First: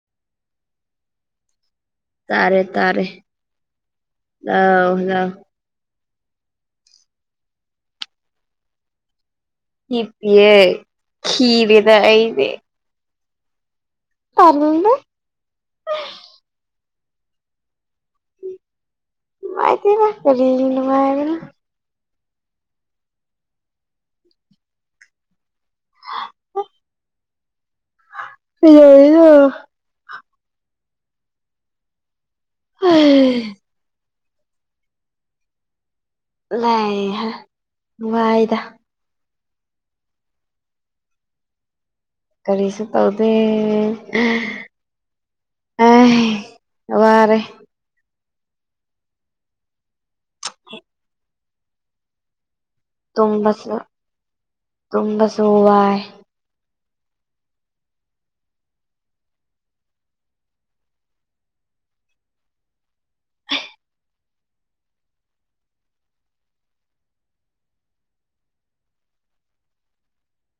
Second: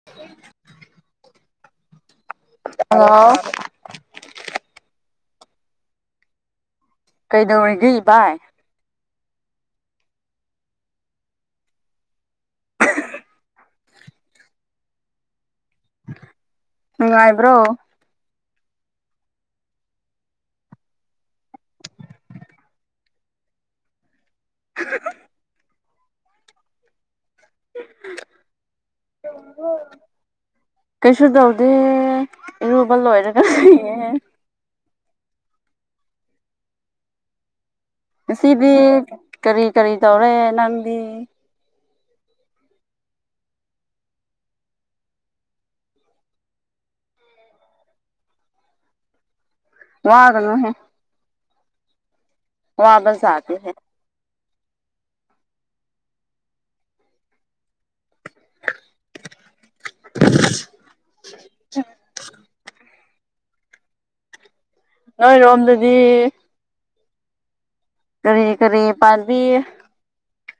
[unintelligible] ꯇꯥꯔꯦ ꯇꯥꯔꯦ ꯍꯜꯂꯣ ꯂꯑꯣ ꯂꯑꯣ ꯀꯩꯗꯧꯔꯤꯒꯦ ꯏ ꯚꯥꯏ ꯏ ꯄꯦ ꯍꯤꯔꯗ ꯏꯦ ꯇꯔꯅꯦ ꯉꯥꯏꯕ꯭ꯔꯣ ꯅꯨꯡꯉꯥꯏꯇꯅ ꯀꯔꯤ ꯅꯨꯡꯉꯥꯏꯕꯅ ꯍꯜꯂꯣ [unintelligible] ꯀꯩꯗꯧꯔꯤꯅꯣ ꯀꯩꯁꯨꯁꯨꯗꯎꯗ ꯔꯨꯕ ꯍꯩ ꯂꯣꯏꯔꯒ ꯂꯩꯌꯦꯦꯦ ꯂꯩ ꯉꯁꯤꯕꯤ ꯀꯔꯤ ꯀꯔꯤ ꯇꯧꯔꯦ ꯅꯪꯗꯤ ꯀꯔꯤꯁꯨ ꯇꯧꯗꯦ ꯑ ꯋꯥꯔꯦ ꯋꯥꯒꯉꯍꯦ ꯋꯥꯕ ꯖꯥꯠꯇꯦꯍꯦ ꯇꯁꯨ ꯇꯨꯝꯁꯨꯋꯥꯏ [inaudible] ꯅꯣꯏꯔꯣꯝꯗꯗꯤ ꯀꯔꯤ ꯀꯔꯤ ꯄꯥꯝꯕꯤ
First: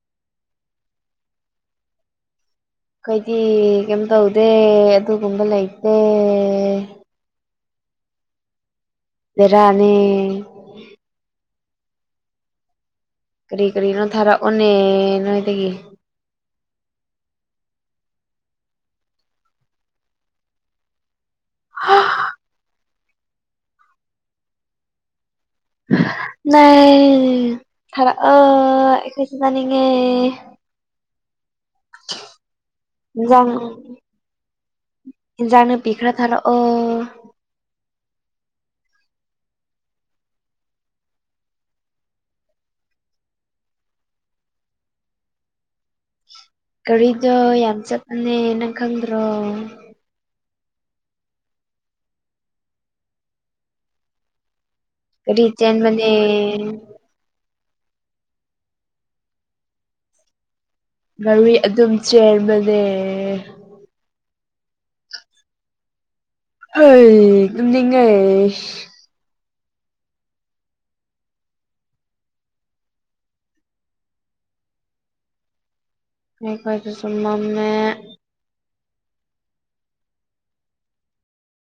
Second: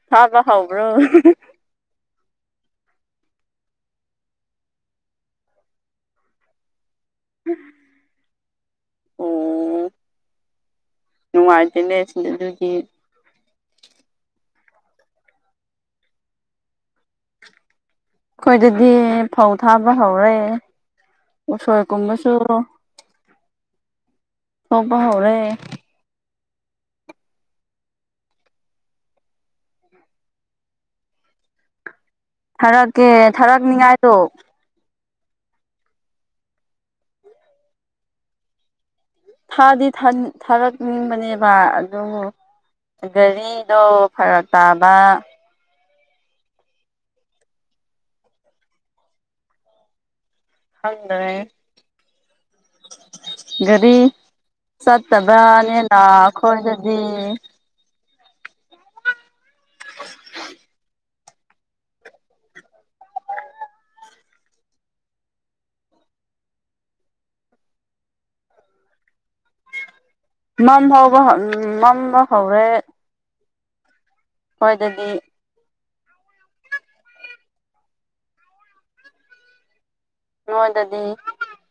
ꯊꯥꯕ ꯍꯧꯕ꯭ꯔꯣ ꯑꯩꯈꯣꯏꯗꯤ ꯀꯩꯝ ꯇꯧꯗꯦ ꯑꯗꯨꯒꯨꯝꯕ ꯂꯩꯇꯦ ꯑꯣ ꯕꯦꯔꯥꯅꯦ ꯅꯨꯡꯉꯥꯏꯇꯦꯅꯦ ꯁꯤꯡꯗ ꯑꯗꯨꯒꯤ ꯀꯔꯤ ꯀꯔꯤꯅꯣ ꯊꯥꯔꯛꯑꯣꯅꯦ ꯅꯣꯏꯗꯒꯤ ꯑꯩꯈꯣꯏꯗꯗꯤ ꯐꯧ ꯊꯥꯕ ꯍꯧꯔꯦ ꯎꯁꯣꯏ ꯍꯥ ꯀꯨꯝꯕꯁꯨ ꯊꯣꯛꯄ ꯍꯧꯔꯦ [unintelligible] ꯊꯥꯔꯛꯑꯣ ꯑꯩꯈꯣꯏꯁꯨ ꯆꯥꯅꯤꯉꯦ ꯊꯥꯔꯛꯀꯦ ꯏꯟꯖꯥꯡ ꯊꯥꯔꯛꯅꯤꯡꯉꯥꯏꯗꯣ ꯏꯟꯖꯥꯡ ꯅꯥꯄꯤ ꯈꯔ ꯊꯥꯔꯛꯑꯣ ꯊꯥꯗꯤ ꯊꯥ ꯊꯥꯔꯛꯅꯤꯡꯕꯅꯦꯕ ꯑꯗꯨꯕꯨ ꯒꯥꯔꯤꯗꯣ ꯐꯔꯛ ꯇꯥꯕ ꯒꯥꯔꯤꯗꯨ ꯌꯥꯝ ꯆꯠꯄꯅꯦ ꯅꯪꯪ ꯈꯪꯗ꯭ꯔꯣ ꯈꯪꯗ꯭ꯔꯦ ꯒꯥꯔꯤ ꯒꯥꯔꯤ ꯆꯠꯇꯕꯅꯦꯅ ꯆꯦꯟꯕꯅꯦ ꯈꯣꯏꯗꯗꯤ [inaudible] ꯒꯔꯤ ꯑꯗꯨꯝ ꯆꯦꯟꯕꯅꯦ ꯍꯩ ꯇꯨꯝꯅꯤꯡꯉꯦ ꯉꯝꯍꯧꯕ ꯎ ꯃꯝꯕ ꯍꯧꯔꯦ ꯑꯩꯈꯣꯏꯗꯗꯤ ꯑꯩꯈꯣꯏꯗꯁꯨ ꯃꯝꯃꯦ ꯅꯣꯏꯗꯗꯤ